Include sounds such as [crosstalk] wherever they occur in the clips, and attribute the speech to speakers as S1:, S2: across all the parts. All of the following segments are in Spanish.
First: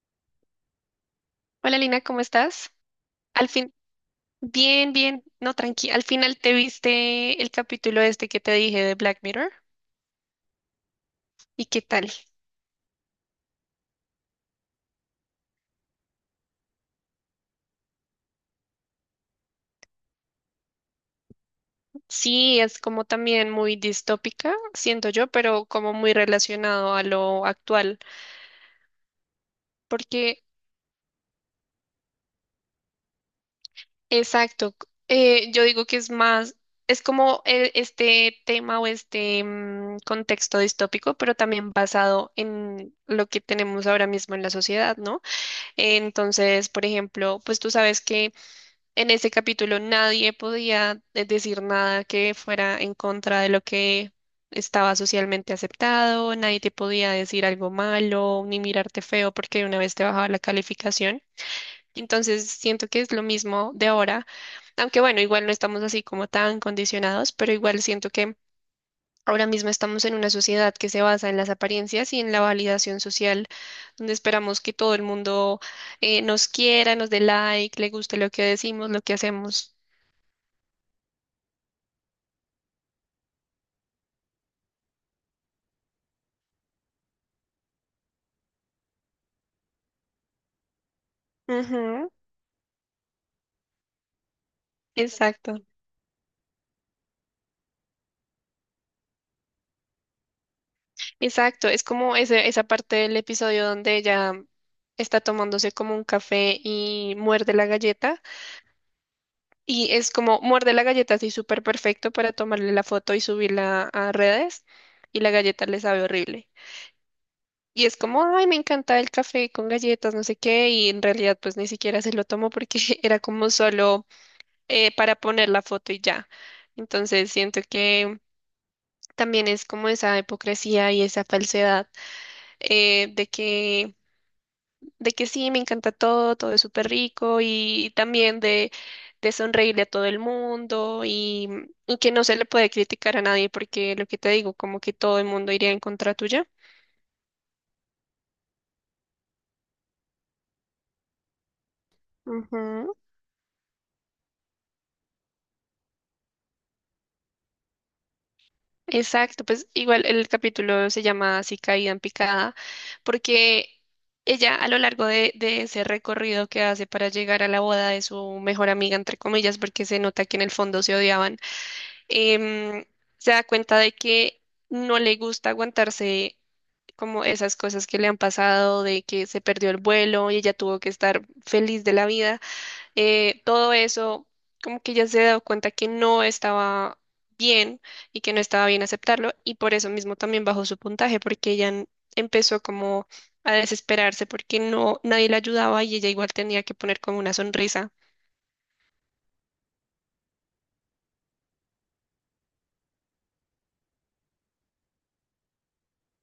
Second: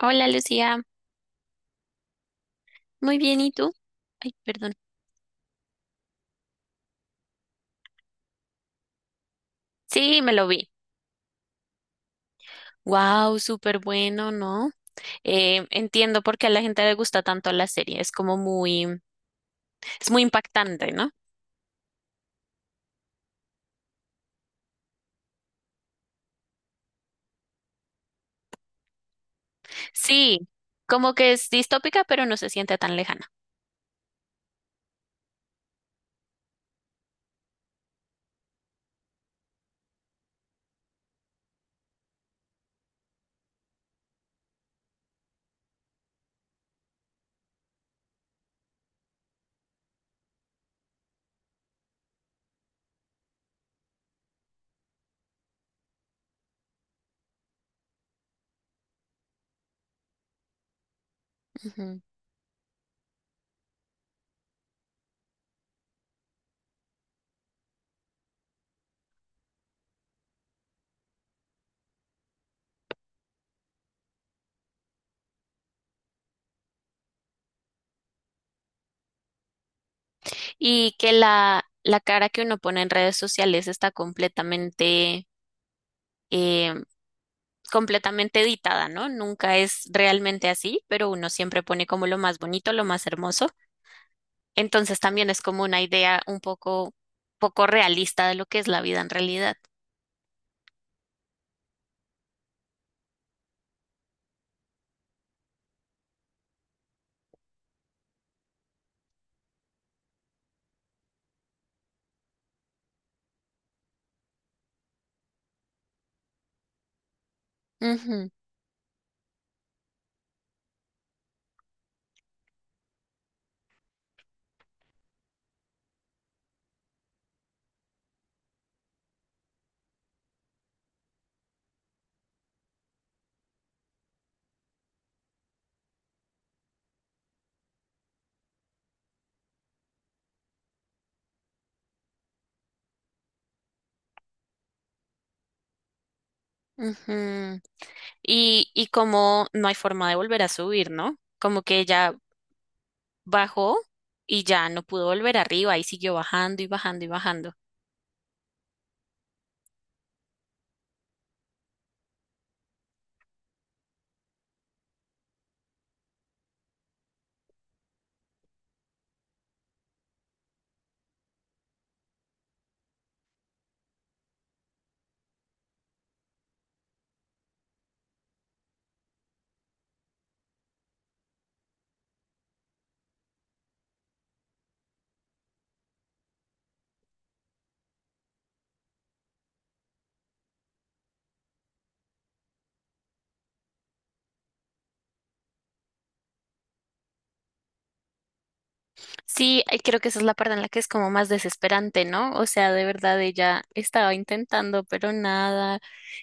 S1: Hola Lucía,
S2: Hola Lina, ¿cómo estás?
S1: muy bien,
S2: Al
S1: ¿y tú?
S2: fin,
S1: Ay, perdón.
S2: bien, bien, no, tranqui. Al final te viste el capítulo este que te dije de Black Mirror.
S1: Sí, me lo vi.
S2: ¿Y qué tal?
S1: Wow, súper bueno, ¿no? Entiendo por qué a la gente le gusta tanto la serie, es muy impactante, ¿no?
S2: Sí, es como también muy distópica, siento yo, pero como muy relacionado a lo actual. Porque,
S1: Sí, como que es distópica, pero no se siente tan lejana.
S2: exacto, yo digo que es más, es como este tema o este contexto distópico, pero también basado en lo que tenemos ahora mismo en la sociedad, ¿no? Entonces, por ejemplo, pues tú sabes que en ese capítulo nadie podía decir nada que fuera en contra de lo que estaba socialmente aceptado, nadie te podía decir algo malo ni mirarte feo porque de una vez te bajaba la calificación.
S1: Ujú.
S2: Entonces siento que es lo mismo de ahora, aunque bueno, igual no estamos así como tan condicionados, pero igual siento que ahora mismo estamos en una sociedad que se basa en las apariencias y en la validación social, donde esperamos que todo el mundo nos quiera, nos dé like, le guste lo que decimos, lo que hacemos.
S1: Y que la cara que uno pone en redes sociales está eh, completamente editada, ¿no? Nunca es realmente así, pero uno siempre pone como
S2: Ujú.
S1: lo más bonito, lo más hermoso. Entonces también es como
S2: Exacto,
S1: una idea un poco, poco realista de lo que es la vida en realidad.
S2: exacto. Es como esa parte del episodio donde ella está tomándose como un café y muerde la galleta. Y es como muerde la galleta así súper perfecto para tomarle la foto y subirla a redes. Y la galleta le sabe horrible. Y es como,
S1: Ujú,
S2: ay, me encanta el café con galletas, no sé qué. Y en realidad pues ni siquiera se lo tomó porque [laughs] era como solo para poner la foto y ya. Entonces siento que también es como esa hipocresía y esa falsedad eh, de que, de que sí, me encanta todo, todo es súper rico y también de sonreírle a todo el mundo y que no se le puede criticar a nadie porque lo que te digo, como que todo el mundo iría en contra tuya.
S1: ujú. Y como no hay forma de volver a subir, ¿no? Como que ella
S2: Ujú.
S1: bajó y ya no pudo volver arriba y siguió bajando y bajando y bajando.
S2: Exacto, pues igual el capítulo se llama así Caída en picada, porque ella a lo largo de ese recorrido que hace para llegar a la boda de su mejor amiga, entre comillas, porque se nota que en el fondo se odiaban, em, se da cuenta de que no le gusta aguantarse como esas cosas que le han pasado, de que se perdió el vuelo y ella tuvo que estar feliz de la vida. Todo eso, como que ella se ha dado cuenta que no estaba bien y que no estaba bien aceptarlo y por eso mismo también bajó su puntaje porque ella empezó como a desesperarse porque no nadie la ayudaba y ella igual tenía que poner como una sonrisa.
S1: Sí, creo que esa es la parte en la que es como más desesperante, ¿no? O sea, de verdad ella estaba intentando, pero nada,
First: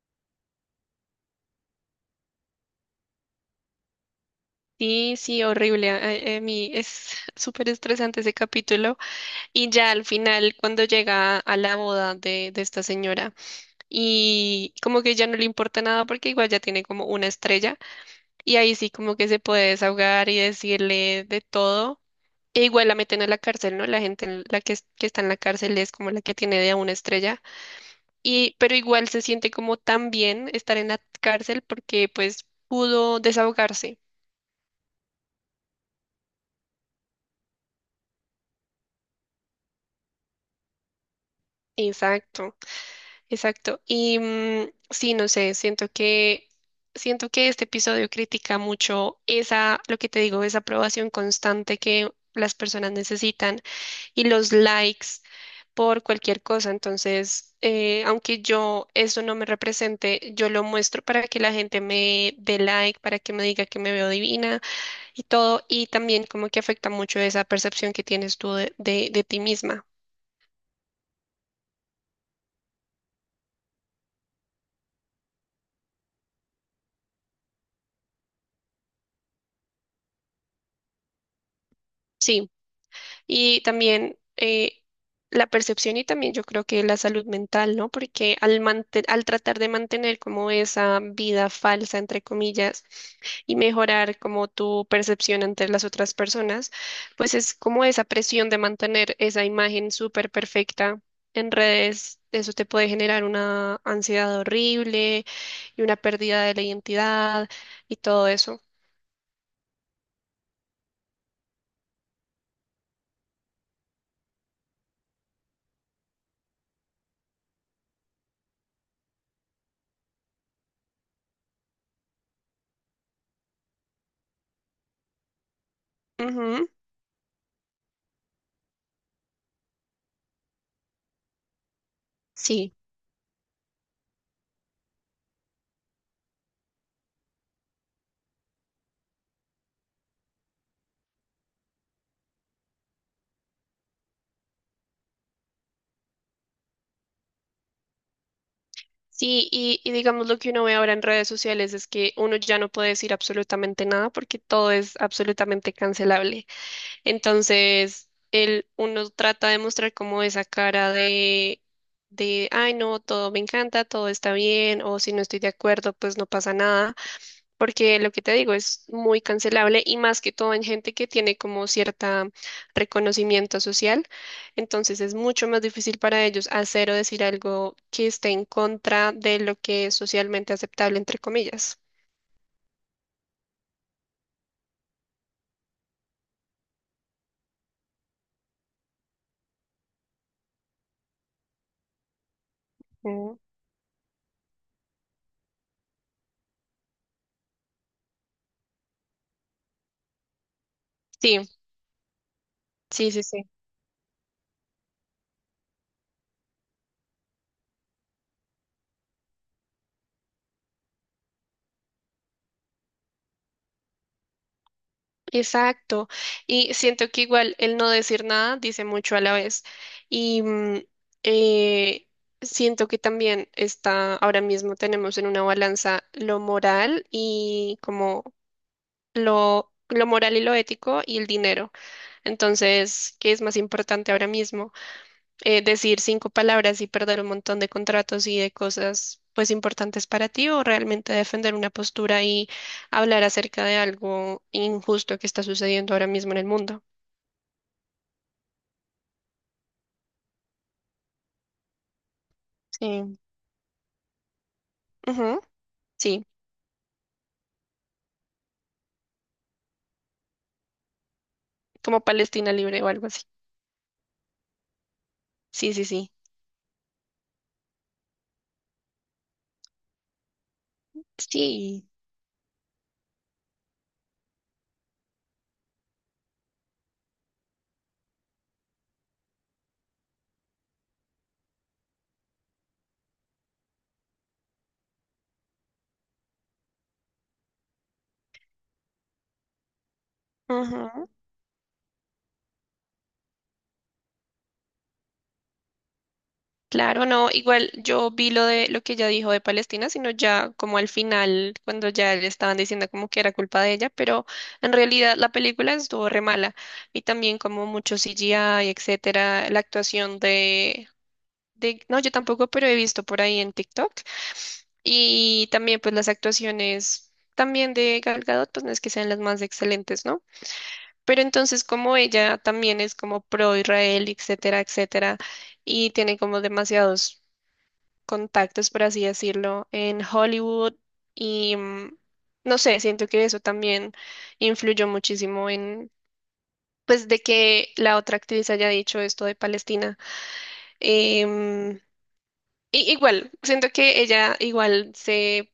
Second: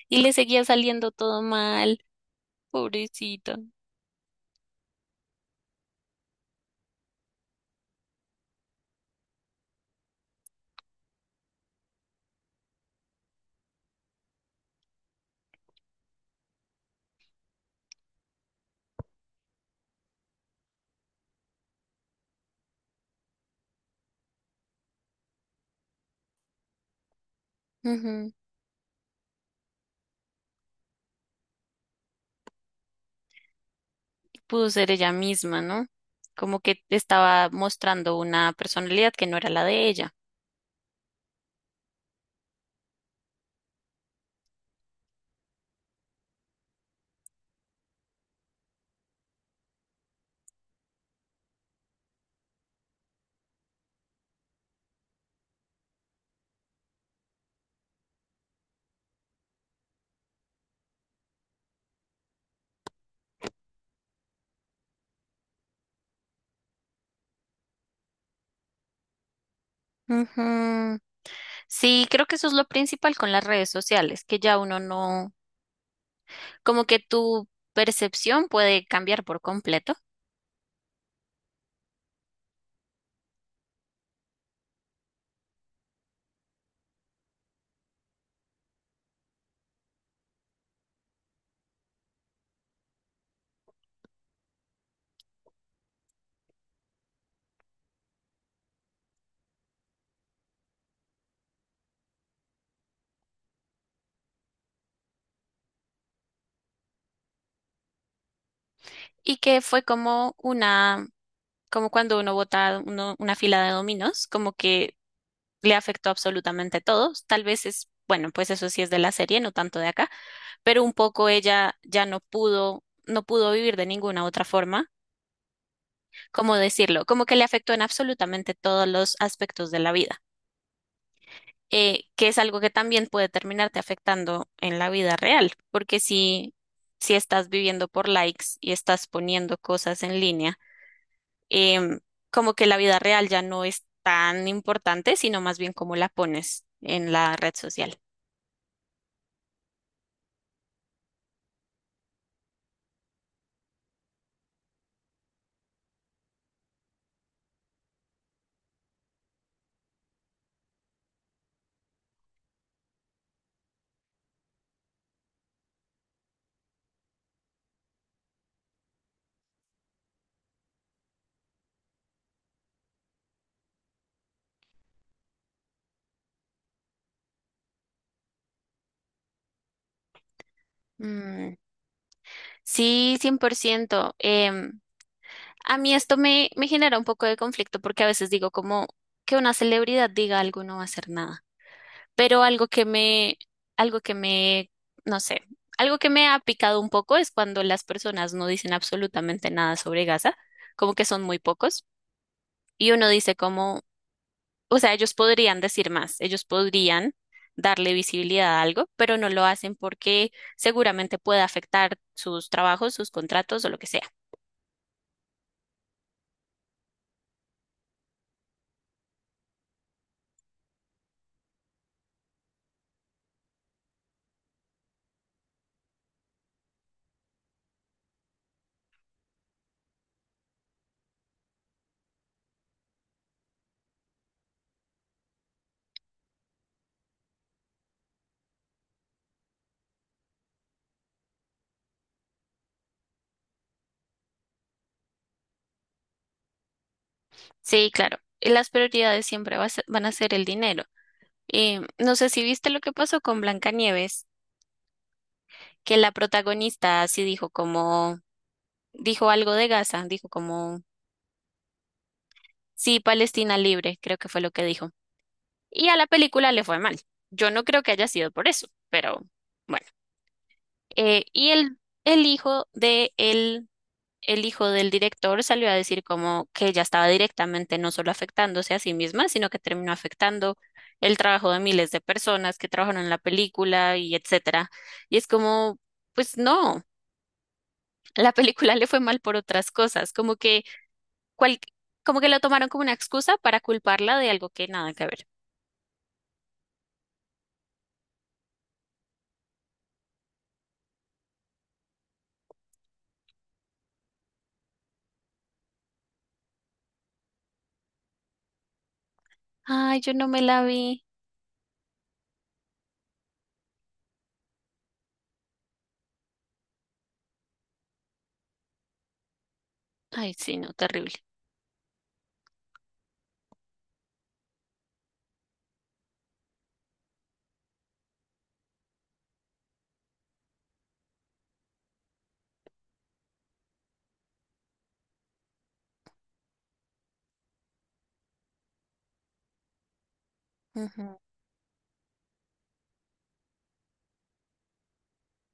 S1: y le seguía saliendo todo mal, pobrecita.
S2: Sí, sí, horrible. A mí es [laughs] súper estresante ese capítulo. Y ya al final, cuando llega a la boda de esta señora, y como que ya no le importa nada porque igual ya tiene como una estrella, y ahí sí como que se puede desahogar y decirle de todo. E igual la meten a la cárcel, ¿no? La gente en la que, que está en la cárcel es como la que tiene de a una estrella.
S1: Ujú.
S2: Pero igual se siente como tan bien estar en la cárcel porque pues pudo desahogarse.
S1: Pudo ser ella misma, ¿no? Como que estaba mostrando una personalidad que no era la de ella.
S2: Exacto. Exacto. Y sí, no sé, siento que este episodio critica mucho esa, lo que te digo, esa aprobación constante que las personas necesitan y los likes por cualquier cosa. Entonces, aunque yo eso no me represente, yo lo muestro para que la gente me dé like, para que me diga que me veo divina y todo. Y también como que afecta mucho esa percepción que tienes tú de ti misma.
S1: Ujú. Sí, creo que eso es lo principal con las redes sociales, que ya uno no, como que tu percepción puede cambiar por completo.
S2: Sí. Y también la percepción y también yo creo que la salud mental, ¿no? Porque al tratar de mantener como esa vida falsa, entre comillas, y mejorar como tu percepción ante las otras personas, pues es como esa presión de mantener esa imagen súper perfecta en redes. Eso te puede generar una ansiedad horrible y una pérdida de la identidad y todo eso.
S1: Y que fue como una, como cuando uno vota una fila de dominos, como que le afectó absolutamente todo. Tal vez es, bueno, pues eso sí es de la serie, no tanto de acá, pero un poco ella ya no pudo, no pudo vivir de ninguna otra forma, ¿cómo
S2: Ujú.
S1: decirlo? Como que le afectó en absolutamente todos los aspectos de la vida. Que es algo que
S2: Sí.
S1: también puede terminarte afectando en la vida real, porque si, si estás viviendo por likes y estás poniendo cosas en línea, em, como que la vida real ya no es tan importante, sino más bien cómo la pones en la red social.
S2: Sí, y digamos lo que uno ve ahora en redes sociales es que uno ya no puede decir absolutamente nada porque todo es absolutamente cancelable. Entonces, uno trata de mostrar como esa cara ay, no, todo me encanta, todo está bien, o si no estoy de acuerdo, pues no pasa nada porque lo que te digo es muy cancelable y más que todo en gente que tiene como cierta reconocimiento social, entonces es mucho más difícil para ellos hacer o decir algo que esté en contra de lo que es socialmente aceptable, entre
S1: Mm,
S2: comillas.
S1: sí, 100%. A mí esto me genera un poco de conflicto porque a veces digo como que una celebridad diga algo no va a hacer nada, pero
S2: Mm.
S1: algo que me, no sé, algo que me ha picado un poco es cuando las personas no dicen absolutamente nada sobre Gaza, como que son muy
S2: Sí,
S1: pocos. Y uno
S2: sí, sí,
S1: dice
S2: sí.
S1: como, o sea, ellos podrían decir más, ellos podrían darle visibilidad a algo, pero no lo hacen porque seguramente puede afectar sus trabajos, sus contratos o lo que sea.
S2: Exacto. Y siento que igual el no decir nada dice mucho a la vez. Y eh, siento que también está, ahora mismo tenemos en una balanza lo moral y como lo moral y lo ético y el dinero. Entonces, ¿qué es más importante ahora mismo? Decir cinco palabras y perder un montón de contratos y de cosas pues importantes para ti o realmente defender una postura y hablar acerca de algo injusto que está sucediendo ahora mismo en el mundo.
S1: Sí, claro, las prioridades siempre va a ser- van a ser el dinero. No sé si viste lo que
S2: Sí.
S1: pasó con Blancanieves,
S2: Ujú.
S1: que la
S2: Sí,
S1: protagonista sí dijo como, dijo algo de Gaza, dijo como,
S2: como Palestina libre o
S1: sí,
S2: algo así.
S1: Palestina libre, creo que fue lo que dijo.
S2: Sí, sí,
S1: Y a la
S2: sí.
S1: película le fue mal. Yo no creo que haya sido por eso, pero bueno. Eh, y el,
S2: Sí.
S1: el hijo el hijo del director salió a decir como que ella estaba directamente no solo afectándose a sí misma, sino que terminó afectando el trabajo de miles de personas que trabajaron en la película y etcétera. Y es como, pues no, la película le fue mal por otras cosas,
S2: Ujú.
S1: cual, como que lo tomaron como una excusa para culparla de algo que nada que ver.
S2: Claro, no, igual yo vi lo de lo que ella dijo de Palestina, sino ya como al final, cuando ya le estaban diciendo como que era culpa de ella, pero en realidad la película estuvo re mala y también como mucho CGI, etcétera, la
S1: Ay, yo
S2: actuación
S1: no me la
S2: de,
S1: vi.
S2: no, yo tampoco, pero he visto por ahí en TikTok y también pues las actuaciones también de Gal Gadot, pues no es que sean las más excelentes, ¿no?
S1: Ay, sí, no, terrible.
S2: Pero entonces como ella también es como pro Israel, etcétera, etcétera y tiene como demasiados contactos, por así decirlo, en Hollywood y no sé, siento que eso también influyó muchísimo en, pues, de que la otra actriz haya dicho esto de Palestina. Em, igual, siento que ella igual se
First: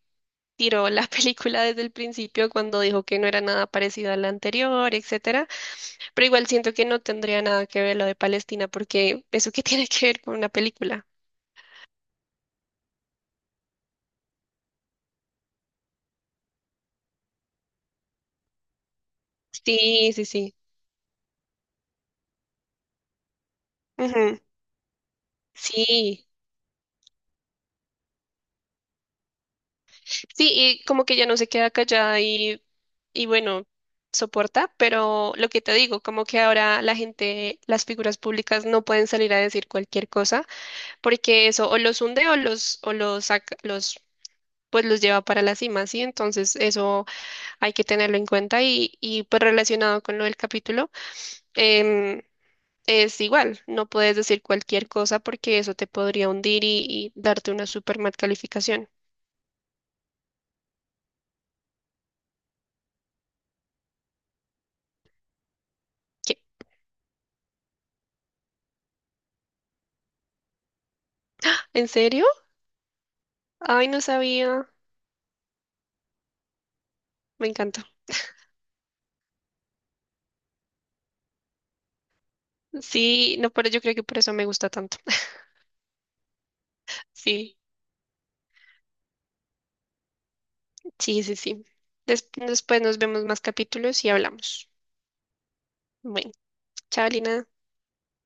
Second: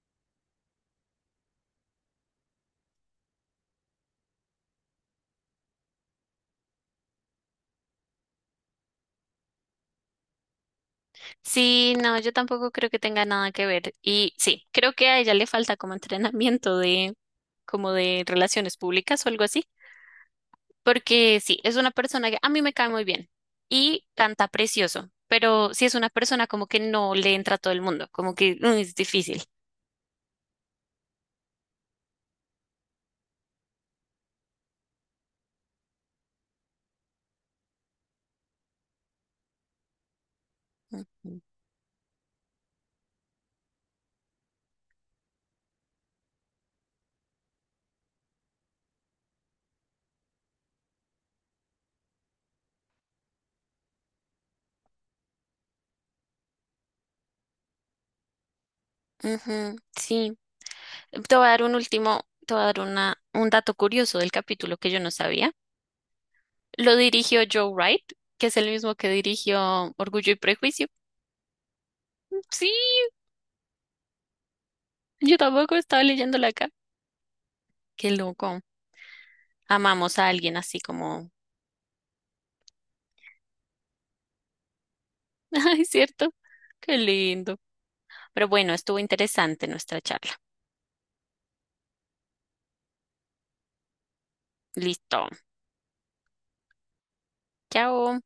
S2: tiró la [laughs] película desde el principio cuando dijo que no era nada parecido a la anterior, etcétera, pero igual siento que no tendría nada que ver lo de Palestina porque eso que [laughs] tiene que ver con una película.
S1: Sí, no, yo tampoco creo que tenga nada que ver. Y sí, creo que a ella le falta como [laughs] entrenamiento de, como de relaciones públicas o algo así.
S2: Sí, sí, sí.
S1: Porque sí, es una persona que a mí me cae muy bien y
S2: Ujú.
S1: canta precioso, pero sí es una
S2: Sí.
S1: persona como que no le entra a todo el mundo, como que mm, es difícil.
S2: Sí, y como que ya no se queda callada y bueno, soporta, pero lo que te digo, como que ahora la gente, las figuras públicas no pueden salir a decir cualquier cosa,
S1: Ujú.
S2: porque eso o los hunde o o los saca, pues los lleva para la cima, ¿sí? Entonces eso hay que tenerlo en cuenta y pues relacionado con lo del capítulo, em, es igual, no puedes decir cualquier cosa porque eso te podría hundir y darte una super mal calificación.
S1: Ujú, sí. Te voy a dar un último, te voy a dar una, un dato curioso del capítulo que yo no sabía.
S2: ¿Qué?
S1: Lo dirigió Joe Wright, que es el mismo que dirigió Orgullo y Prejuicio.
S2: ¿En serio?
S1: Mm, sí,
S2: Ay, no sabía.
S1: yo tampoco estaba leyéndola acá.
S2: Me encanta.
S1: Qué loco. Amamos a alguien así como...
S2: Sí, no, pero yo creo que por eso me gusta tanto. [laughs]
S1: [laughs] Ay, ¿cierto? Qué lindo.
S2: Sí,
S1: Pero bueno, estuvo interesante nuestra charla.
S2: sí, sí, sí. Después nos vemos más capítulos y hablamos.
S1: Listo.
S2: Bueno, chao, Lina.
S1: Chao.